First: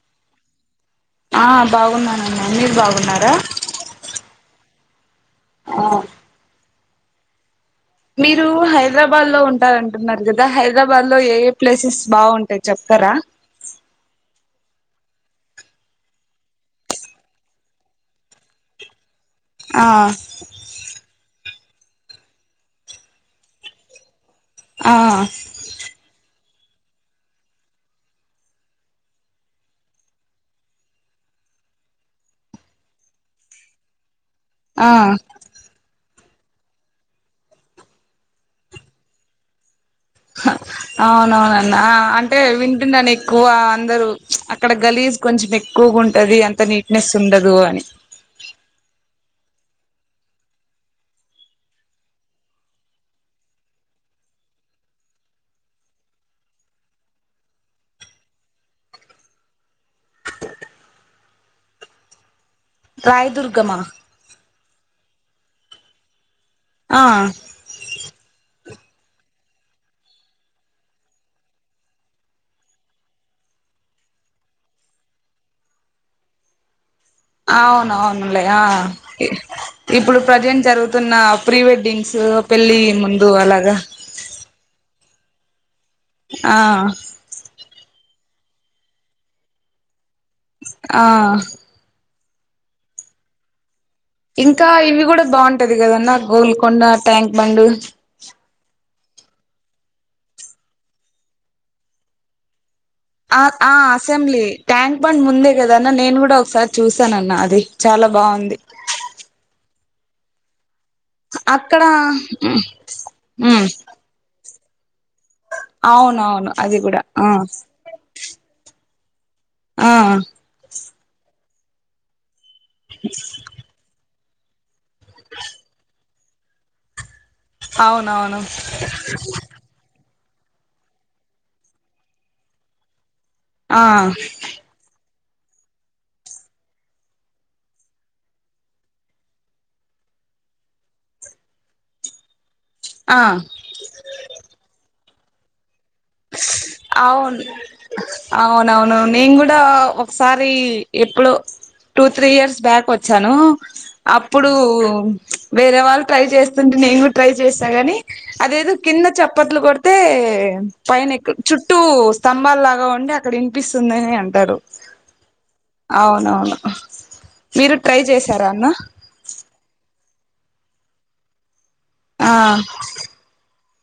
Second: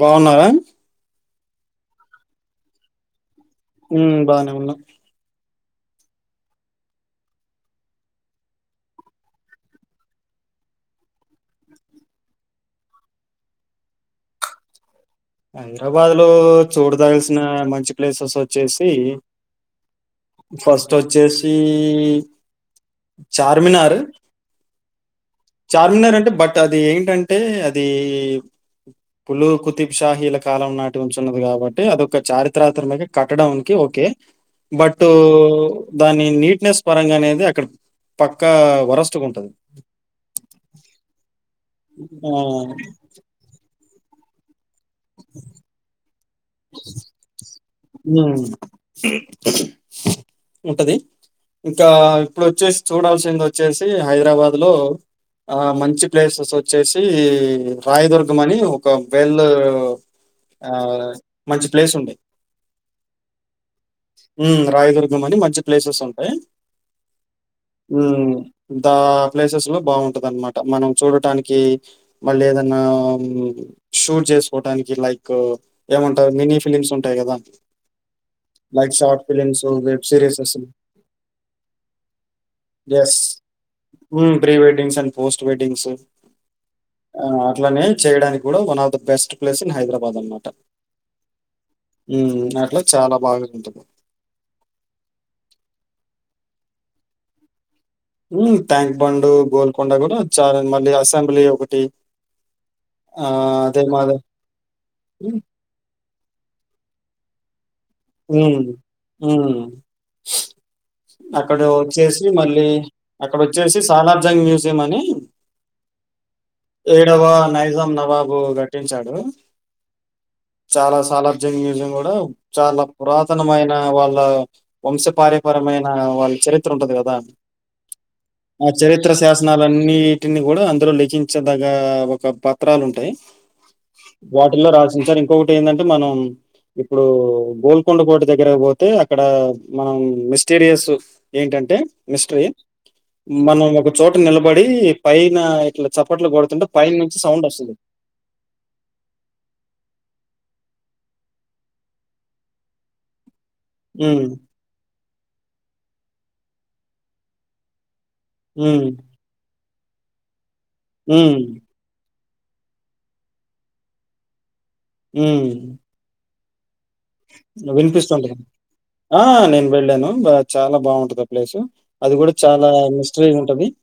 బావున్నారా ఆ బాగున్నానన్న మీరు బాగున్నారా ఉమ్ బానే ఉన్నా ఆ మీరు హైదరాబాద్లో ఉంటారంటున్నారు కదా హైదరాబాద్లో ఏ ఏ ప్లేసెస్ బావుంటాయి చెప్తారా హైదరాబాద్లో చూడదాల్సిన మంచి ప్లేసెస్ వచ్చేసి ఆ ఫస్ట్ వచ్చేసి చార్మినార్ ఆ చార్మినార్ అంటే బట్ అది ఏంటంటే అది పులు కుతిబ్షాహీల కాలం నాటి ఉంచున్నది కాబట్టి అదొ ఒక చారిత్రాత్రమిగ కట్టడానికి ఒకే ఆ బటూ దాని నీట్నెస్ పరంగా అనేది అక్కడ పక్కా వరస్టుగుంటది అవునవునన్న ఆ అంటే వింటున్నాను ఎక్కువ అందరు అక్కడ గలీజ్ కొంచెం ఎక్కువగా ఉంటది అంత నీట్నెస్ ఉండదు అని మ్ ఉంటది ఇంకా ఇప్పుడు వచ్చేసి చూడాల్సింది వచ్చేసి హైదరాబాద్లో ఆ మంచి ప్లేసెస్ వచ్చేసి రాయదుర్గం అని ఒక వేళ్ళా ఆ మంచి ప్లేస్ ఉండే రాయదుర్గమా మ్ రాయదుర్గం అని మంచి ప్లేసెస్ ఉంటాయి ఆ దా ప్లేసెస్ లో బాగుంటది అన్నమాట మనం చూడటానికి మళ్ళీ ఏదన్నా షూట్ చేసుకోటానికి లైక్ ఏమంటారు మినీ ఫిలిమ్స్ ఉంటాయి కదా అవును అవును అవునులే ఆ వెబ్ ఇప్పుడు సీరీసెస్. ప్రజెంట్ జరుగుతున్న ప్రీ వెడ్డింగ్స్ పెళ్ళి యెస్. ముందు అలాగా pre weddings and post weddings ఆ ఆ అట్లానే చేయడానికి కూడా one of the best place in Hyderabad అనమాట ఆ హమ్ అట్లా చాలా బాగా ఉంటుంది ఇంకా ఇవి కూడా బాగుంటది కదన్న Golconda tank bund tank bund Golconda కూడా చాలా మళ్ళీ అసెంబ్లీ ఒకటి ఆ ఆహ్, ఆ అదే మాది అసెంబ్లీ ట్యాంక్ బండ్ హ్మ్. ముందే కదాన్న నేను కూడా ఒకసారి చూసాను అన్న అది చాలా ఉ బాగుంది ఉమ్ అక్కడ వచ్చేసి మళ్ళీ అక్కడ ఉమ్ వచ్చేసి సాలార్జంగ్ మ్యూజియం అని అవునవును అది కూడా ఏడవ ఆ నైజాం నవాబు కాటించాడు ఆ చాలా సాలార్జంగ్ మ్యూజియం కూడా చాలా పురాతనమైన వాళ్ళ వంశపార్యపరమైన వాళ్ళ చరిత్ర ఉంటది కదా అవునవును ఆ చరిత్ర శాసనాలు ఇవిన్నిటిని కూడా అందరు లెఖించదగ ఒక పత్రాలు ఉంటాయి ఆ రాస ఇంకొకటి ఏంటంటే మనం ఇప్పుడు గోల్ కొండకోట దగ్గర పోతే అక్కడ మనం మిస్టీరియస్ ఏంటంటే మిస్టరీ ఆ మనం ఒక చోట నిలబడి పైన ఇట్లా చప్పట్లు కొడుతుంటే పైన నుంచి అవును సౌండ్ వస్తుంది అవునవును నేను కూడా ఒకసారి ఎప్పుడు టూ త్రీ ఇయర్స్ బ్యాక్ వచ్చాను ఉమ్, అప్పుడు వేరే వాళ్ళు ట్రై చేస్తుంటే నేను కూడా ట్రై చేసా గానీ అదేదో ఉమ్, కింద చప్పట్లు కొడితే పైన ఎక్కు ఉమ్, చుట్ట చుట్టూ స్తంభాలలాగా ఉండి అక్కడ వినిపిస్తుందిని అంటారు ఉమ్ అవునవును మీరు ట్రై వినిపిస్తుంటది చేశారా అన్న ఆ నేను వెళ్ళాను బా చాలా బాగుంటది ఆ ప్లేసు అది ఆ కూడా చాలా మిస్టరీ ఉంటది [inaudible]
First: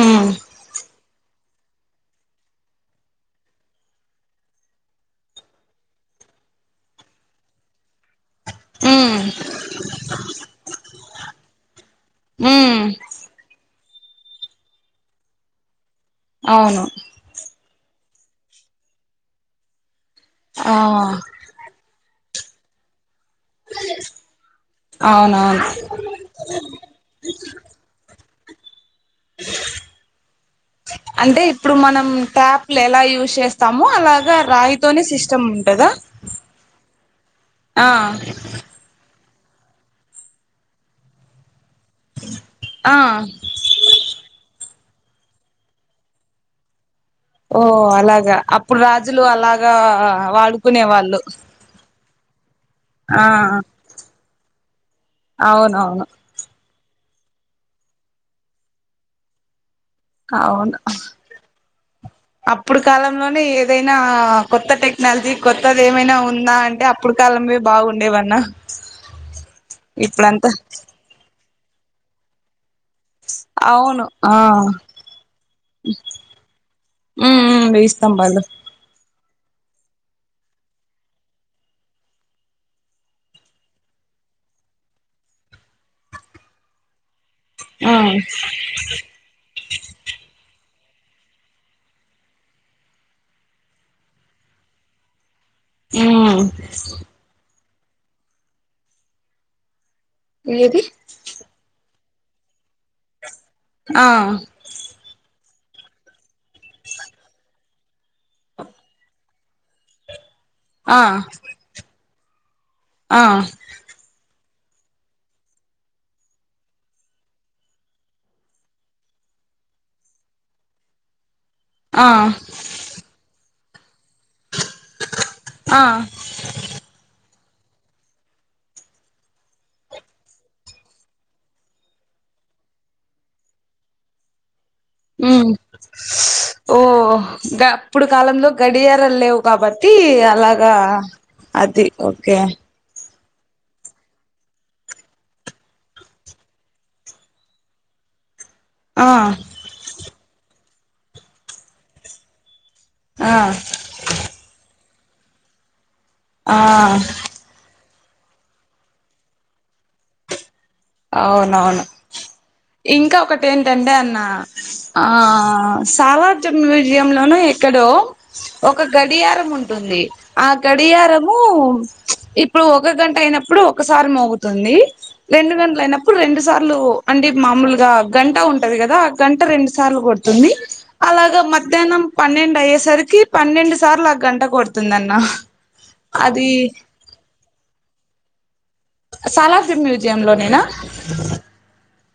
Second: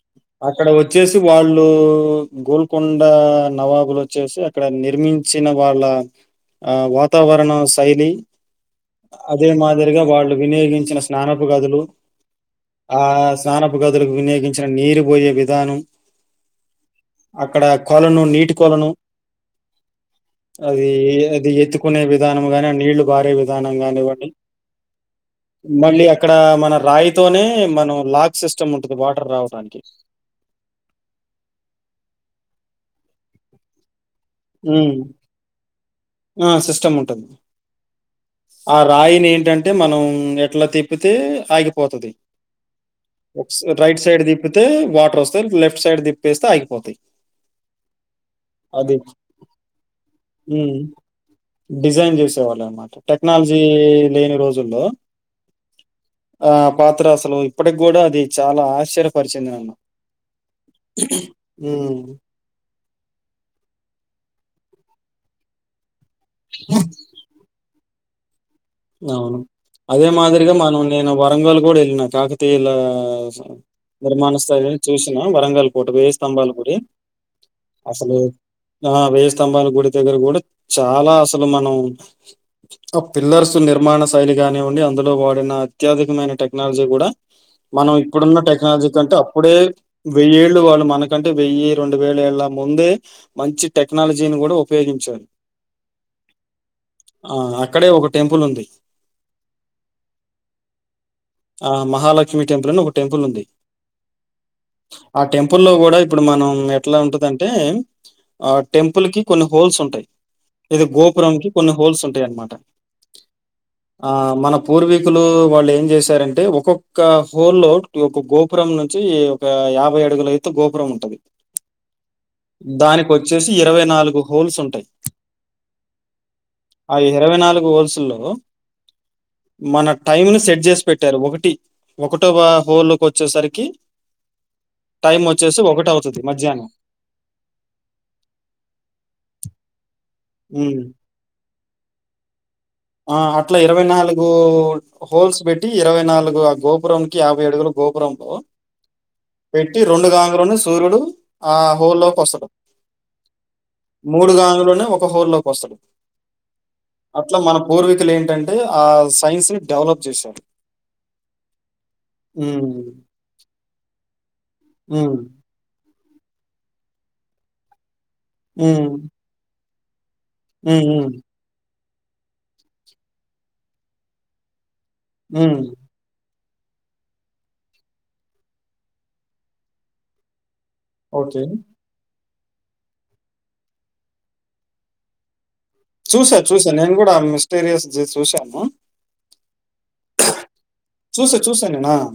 ఉమ్ అక్కడ వచ్చేసి వాళ్ళు గోల్కొండ నవాబులు వచ్చేసి ఇక్కడ నిర్మించిన వాళ్ళ ఆ వాతావరణ ణ శైలి ఉమ్ అదే మాదిరిగా వాళ్ళు వినియోగించిన స్నానపు గదులు ఉమ్ ఆ స్నానపు గదులకు వినియోగించిన నీరు పోయే విధానం అవును అక్కడ కొలను నీటి కొలను ఆ అది అది ఎత్తు కునే విధానం గాని నీళ్లు బారే విధానం కానివ్వండి అవునవును మళ్ళీ అక్కడ మన రాయితోనే మనం లాక్ సిస్టమ్ ఉంటంది వాటర్ రావడానికి అంటే ఇప్పుడు మనం ట్యాప్లు ఎలా యూజ్ చేస్తామమో అలాగా ఉమ్. రాయితోనే సిస్టమ్ ఉంటదా ఆ సిస్టమ్ ఉంటుంది ఆ ఆ రాయిని ఏంటంటే మనం ఎట్లా తిప్పితే ఆగిపోతాది. ఆ రైట్ సైడ్ దిప్పితే వాటర్ వస్తాయి. లెఫ్ట్ సైడ్ దిప్పేస్తే ఆగిపోతాయి. ఓ అలాగా అప్పుడు అది. రాజులు అలాగా హ్మ్. వాడుకునే వాళ్ళు. డిజైన్ చేసేవాళ్ళ అన్నమాట ఆ టెక్నాలజీ లేని రోజుల్లో అవునవును ఆ పాత్ర అసలు ఇప్పటికి కూడా అది చాలా ఆశ్చర్యపరిచింది నన్ను. అవును హ్మ్. అప్పుడు కాలంలోనే ఏదైనా కొత్త టెక్నాలజీ కొత్తది ఏమైనా ఉందా అంటే అప్పుడు కాలమే బాగుండేవన్నా. అవును అదే ఇప్పుడంతా మాదిరిగా మనం నేను వరంగల్ కూడా వెళ్ళినా కాకతీయుల అవును ఆ నిర్మాణ స్థాయిని చూసినా, వరంగల్ కోట వెయ్యి స్తంభాలు గుడి. మ్ ఊ అసలు వేయిస్తంబాలు. ఆ వెయ్యి స్తంభాల గుడి దగ్గర కూడా చాలా అసలు మనం ఆ పిల్లర్స్ నిర్మాణ శైలిగానీ యండి అందులో వాడిన అత్యాధునికమైన టెక్నాలజీ కూడా మనం ఆ ఇప్పుడున్న టెక్నాలజీ కంటే అప్పుడే వెయ్యేళ్ళు వాళ్ళు మనకంటే వెయ్యి రెండు వేల ఏళ్ళ ముందే మంచి టెక్నాలజీని కూడా ఉపయోగించారు. ఆ ఆ అక్కడే ఒక టెంపుల్ ఉంది. ఏది ఆ మహాలలక్ష్మి టెంల్ అని ఒక టెంపుల్ ఉంది. ఆ ఆ టెంపుల్ లో కూడా ఇప్పుడు మనం ఎట్లా ఉంటదంటే ఆ టెంపుల్ కి కొన్ని హోల్స్ ఉంటాయి. ఇది ఆ గోపురం కి కొన్ని హోల్స్ ఉంటాయి అన్నమాట ఆ ఆ మన పూర్వీకులు వాళ్ళు ఏం చేశారంటే ఒక్కొక్క హోల్ లో ఒక గోపురం నుంచి, ఒక యాభై అడుగుల ఎత్తు గోపురం ఉంటాది. ఆ దానికొచ్చేసి ఇరవై నాలుగు హోల్స్ ఉంటాయి. ఆ ఆ ఇరవై నాలుగు ఓల్సులో మన టైమ్ ను సెట్ చేసి పెట్టినారు ఒకటి. ఒకటవ హోల్కి వచ్చేసరికి మ్ ఒకటవుతది స్ మధ్యాహ్నం. ఓ అప్పుడు కాలంలో గడియారలు లేవు కాబట్టి అలాగా హ్మ్. అది ఓకే ఆ అట్లా ఇరవై నాలుగు హోల్స్ పెట్టి ఇరవై నాలుగు ఆ గోపురం కి యాబై అడుగుల గోపురంలో ఆ పెట్టి రెండు గాంగ లోనే సూర్యుడు ఆ హోల్లోకి వస్తాడు. ఆ మూడు గాంగలోనే ఒక హోల్ లోకి వస్తాడు. ఆ అట్లా మన పూర్వకులు ఏంటంటే ఆ సైన్స్ ని డెవలప్ చేశారు. అవునవును హ్మ్. ఇంకా ఒకటి ఏంటంటే అన్న ఆ హ్మ్. సాలార్జ మ్యూజియం లోన ఎక్కడో ఒక హ్మ్. గడియారం ఉంటుంది ఆ హ్మ్. హ్మ్. గడియారము ఇప్పుడు ఒక గంట అయినప్పుడు ఒకసారి మోగుతుంది రెండు హ్మ్. గంటే అయినప్పుడు రెండు సార్లు అంటే మామూలుగా గంట ఉంటది కదా ఆ గంట రెండు సార్లు కొడుతుంది అలాగా ఓకే. మధ్యాహ్నం పన్నెండు అయ్యేసరికి పన్నెండు సార్లు ఆ గంట కొడుతుంది అన్న చూసా చూసా నేను కూడా ఆ మిస్టీరియస్ చూశాను సాలాజమ మ్యూజియ లోనేనా చూసా చూసా నేను అహ్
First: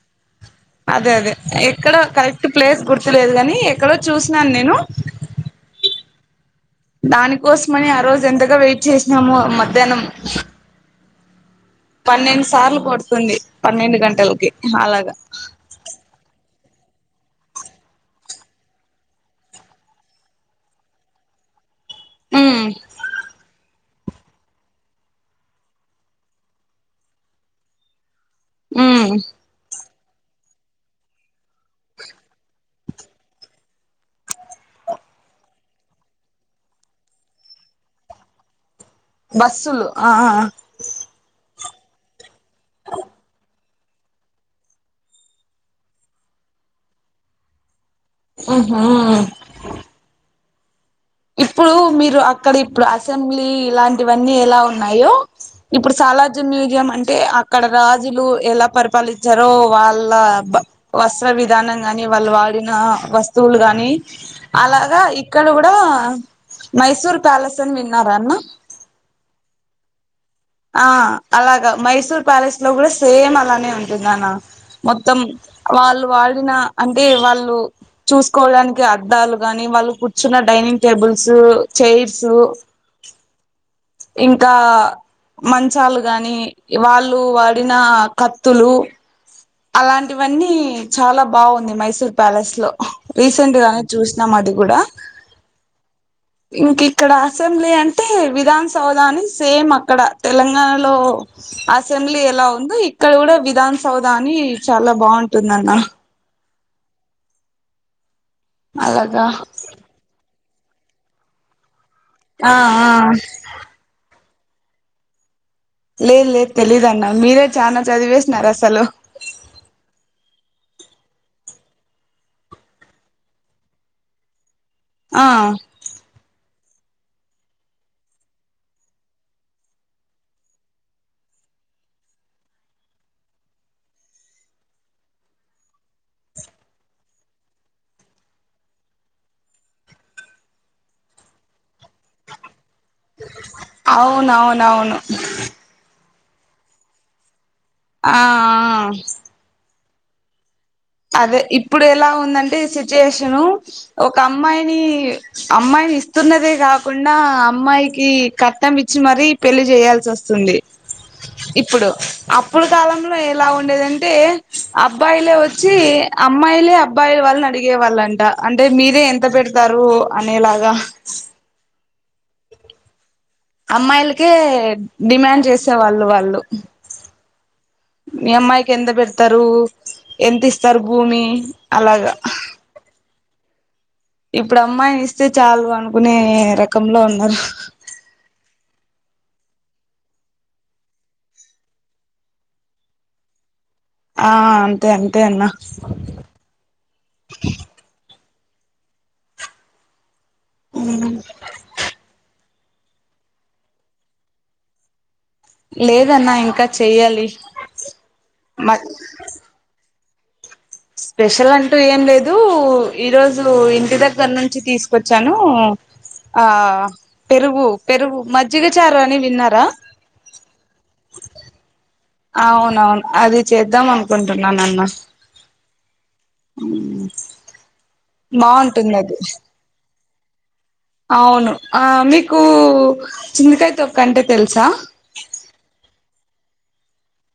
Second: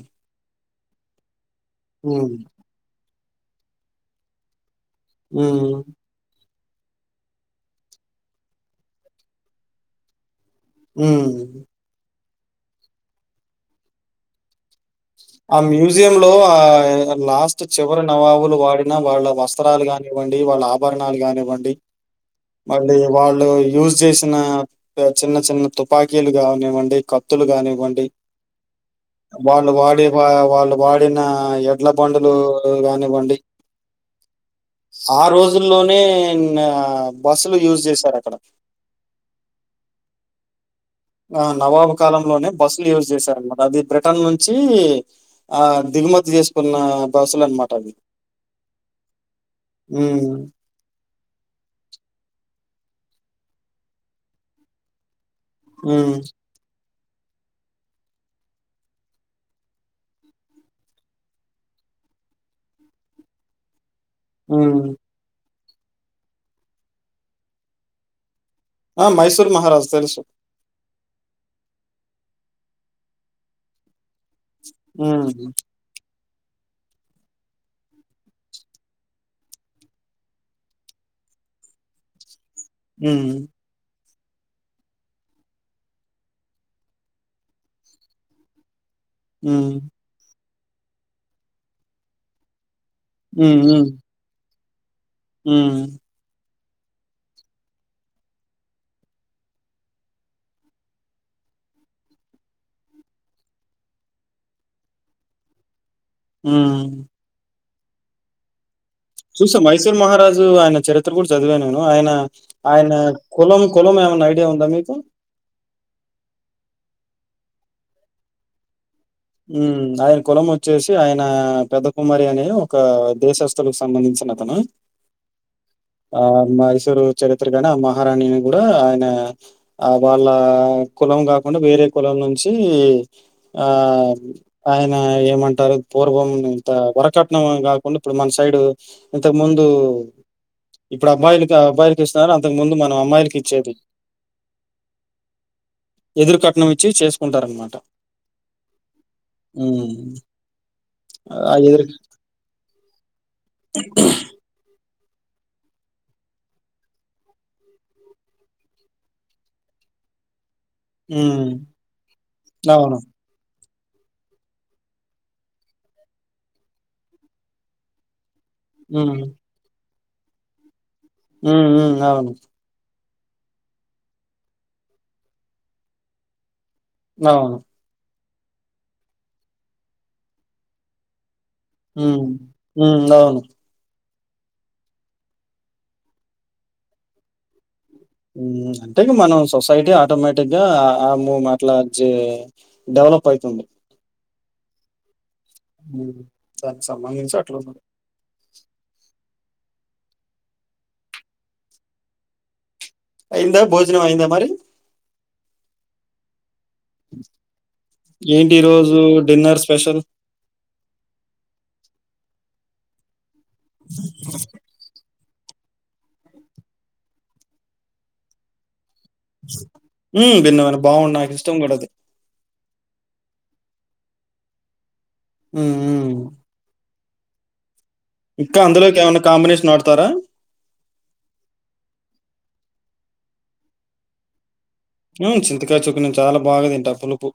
అదే అదే ఎక్కడో హ్మ్. కరెక్ట్ ప్లేస్ గుర్తులేదు గాని ఎక్కడో చూసినాను నేను ఊ దానికోసమని ఆ రోజు ఎంతగా వెయిట్ చేసినామో మధ్యాహ్నం ఉమ్ పన్నెండు సార్లు కొడుతుంది పన్నెండు గంటలకి అలాగా ఆ మ్యూజియం లో ఆ లాస్ట్ చివరి నవాబులు వాడిన వాళ్ళ వస్త కానివ్వండి వాళ్ళ ఆభరణాలు కానివ్వండి ఉమ్ మళ్ళీ వాళ్ళు యూస్ చేసిన చిన్న చిన్న తుపాకీలు కానివ్వండి కత్తులు కానివ్వండి ఉమ్ వాళ్ళు వాడి వా వాళ్ళు వాడిన ఎడ్ల బందులు గానివండి ఆ రోజుల్లోనే నా బస్సులు యూజ్ చేసారు అక్కడ బస్సులు ఆ ఆ ఆ ఆ నవాబు కాలంలోనే బస్సులు యూజ్ చేశారనమాట అది పట్టం నుంచి ఆ దిగుమతి చేసుకున్న బస్సులు అనిమాట అవి ఉహూ ఉమ్ ఇప్పుడు మీరు అక్కడ ఇప్పుడు అసెంబ్లీ ఇలాంటివన్నీ ఎలా ఉన్నాయో ఇప్పుడు హ్మ్. సలార్జామ్ మ్యూజియం అంటే ఆ అక్కడ రాజులు ఎలా పరిపాలించారో వాళ్ళ వస్త్ర విధానం గాని వాళ్ళు వాడిన వస్తువులు గాని హ్మ్. అలాగా ఇక్కడ కూడా మైసూర్ ప్యాలెస్ అని విన్న అన్న ఆ మైసూర్ మహారాజ్ తెలుసు ఆ అలాగా మైసూర్ ప్యాలెస్ లో కూడా సేమ్ అలానే ఉంటుంది అన్న మొత్తం హ్మ్. వాళ్ళు వాడిన అంటే వాళ్ళు చూసుకోవడానికి అద్దాలు గాని వాళ్ళు కూర్చున్న డైనింగ్ టేబుల్స్ చైర్స్ ఉమ్ ఇంకా మంచాలు గాని వాళ్ళు వాడిన కత్తులు హ్మ్. అలాంటివన్నీ చాలా బాగుంది మైసూర్ ప్యాలెస్ లో రీసెంట్ గానే చూసి నమాటికూడ ఊ ఇంక ఇక్కడ అసెంబ్లీ అంటే విధాన సౌధా అని సేమ్ అక్కడ తెలంగాణలో అసెంబ్లీ ఎలా ఉందో ఇక్కడ కూడా విధాన సౌదా అని చాలా బాగుంటది అన్న ఉమ్ అలాగా చూసా మైసూర్ మహారాజు ఆయన చరిత్ర కూడా చదివా నేను ఆయన ఆ ఆ ఆయన కులం కులం ఏమన్నా ఐడియా ఉందా మీకు లేదు లేదు తెలీదన్న మీరే చానా చదివేసినారు అసలు ఉమ్ ఆయన కులం వచ్చేసి ఆయన పెద్ద కుమారి అనే ఒక దేశస్ అతనికి సంబంధించిన అతనా ఆ ఆ మైసూరు చరిత్రగానే ఆ మహారాణిని కూడా ఆయన ఆ వాళ్ళ కులం కాకుండా వేరే కులం నుంచి ఆ ఆయన ఏమంటారు పూర్వం ఇంత వరకట్నం కాకుండా ఇప్పుడు మన సైడ్ ఇంతకు ముందు ఇప్పుడు అబ్బాయిలుకి అబ్బాయి స్తున్నారు అంతకు ముందు మనం అమ్మాయిలకి ఇచ్చేది అవునవునవును ఎదురు కట్నం ఇచ్చి చేసుకుంటారనమాట ఆ ఆ ఉమ్ అదే ఇప్పుడు ఎలా ఉందంటే సిచ్యుయేషను ఒక అమ్మాయిని అమ్మాయిని ఇస్తున్నదే కాకుండా అమ్మాయికి కట్నం ఇచ్చి మరీ పెళ్లి చేయాల్సి వస్తుంది హ్మ్. ఇప్పుడు అప్పుల అవును. కాలంలో ఎలా ఉండేదంటే అబ్బాయిలే వ చ్చి అమ్మాయిలే అబ్బాయి వాళ్ళని అడిగే వాళ్ళంట అంటే మీరే హ్మ్. ఎంత పెడ్ తారు అనేలాగా ఉ ఉ అవును అమ్మాయిలకే డిమాండ్ చేసేవాళ్ళు వాళ్ళు అవును మీ అమ్మాయికి ఎంత పెడతారు ఎంత ఇస్తారు భూమి ఉ అలాగా ఉ అవును ఇప్పుడు అమ్మాయిని ఇస్తే చాలు అనుకునే రకంలో ఉన్నారు ఉ అంటే మనం సొసైటీ ఆటోమేటిక్ గా ఆ ము మాట్లాడిచ్చే డెవలప్ అయితుంది ఆ అంతే అంతే అన్న ఉహు దానికి సంబంధించి అట్లుంది ఊ అయిందా భోజనం అయిందా మరి లేదన్నా ఇంకా చెయ్యాలి ఏంటి మ ఈరోజు డిన్నర్ స్పెషల్ స్పెషల్ అంటూ ఏం లేదు ఈరోజు ఇంటి దగ్గర నుంచి తీస్ వచ్చాను ఆ పెరుగు పెరుగు మజ్జిగచారు అని విన్నారా ఉ విన్నా గాని బాగున్నాయి నాకు ఇష్టం కూడా అది అవునవును అది చేద్దాం అనుకుంటున్నాను అన్న ఉ ఉ ఉహు ఊ ఇంకా అందులోకి ఏమైనా కాంబినేషన్ వాడుతారా అవును ఆ మీకు చింతకాయ తొక్కు అంటే తెలుసా ఉ చింతకాయ చుక్ నేను చాలా బాగా తింటా పులుపు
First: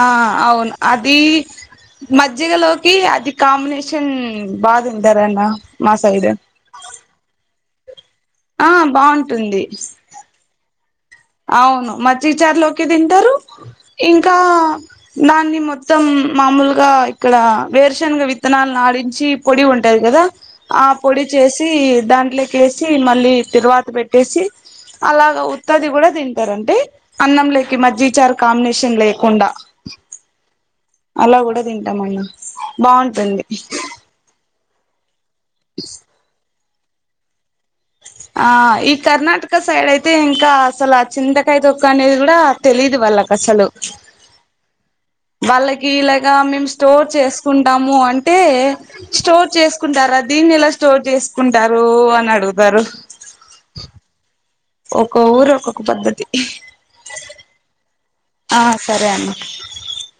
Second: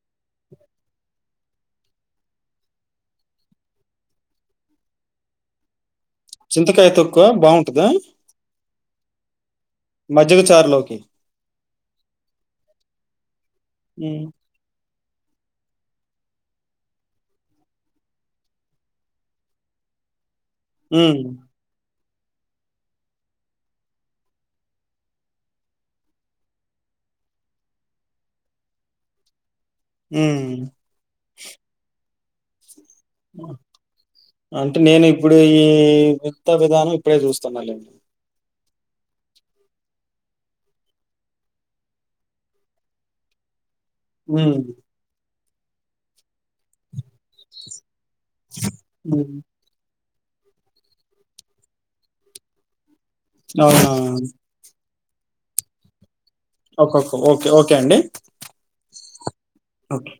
ఆ అవును అది మజ్జిగలోకి అది కాంబినేషన్ బా తింటారన్న మా సైడ్ చింతకాయ తొక్కు బాగుంటుదా ఆ బాగుంటుంది మజ్జిగ చారూ లోకి అవును మజీగాచార్లోకి తింటారు హ్మ్. ఇంకా దాన్ని మొత్తం మామూలుగా ఇక్కడ వేరుశనగ విత్తనాలను ఆడించి పొడి ఉంటది కదా ఆ హ్మ్. పొడి చేసి దాంట్లో కి వేసి మళ్ళీ తరువాత పెట్టేసి అలాగా ఉత్తది కూడా తింటారంటే అన్నం లేకి మజ్జిచార్ కాంబినేషన్ లేకుండా ఉమ్ అలా కూడా తింటామండి బాగుంటుంది హ్మ్. అంటే నేను ఇప్పుడు ఈ విత్త విధానం ఇప్పుడే చూస్తున్నాలేండి ఆ ఈ కర్ణాటక సైడ్ అయితే ఇంకా అసలు ఆ చింతకాయ తొక్క అనేది కూడా తెలీదు వాళ్ళకు అసలు ఉమ్ వాళ్ళకి ఇలాగా మేము స్టోర్ చేసుకుంటాము అంటే హ్మ్. స్టోర్ చేసు చకుంటారా దీన్ని ఎలా స్టోర్ చేసుకుంటారు అని అడుగుతారు అవునా ఒక్కో ఊరు ఒక్కొక్క పద్ధతి ఒక్కక్క ఓకే ఓకే అండి ఆ సరే అండి ఓకే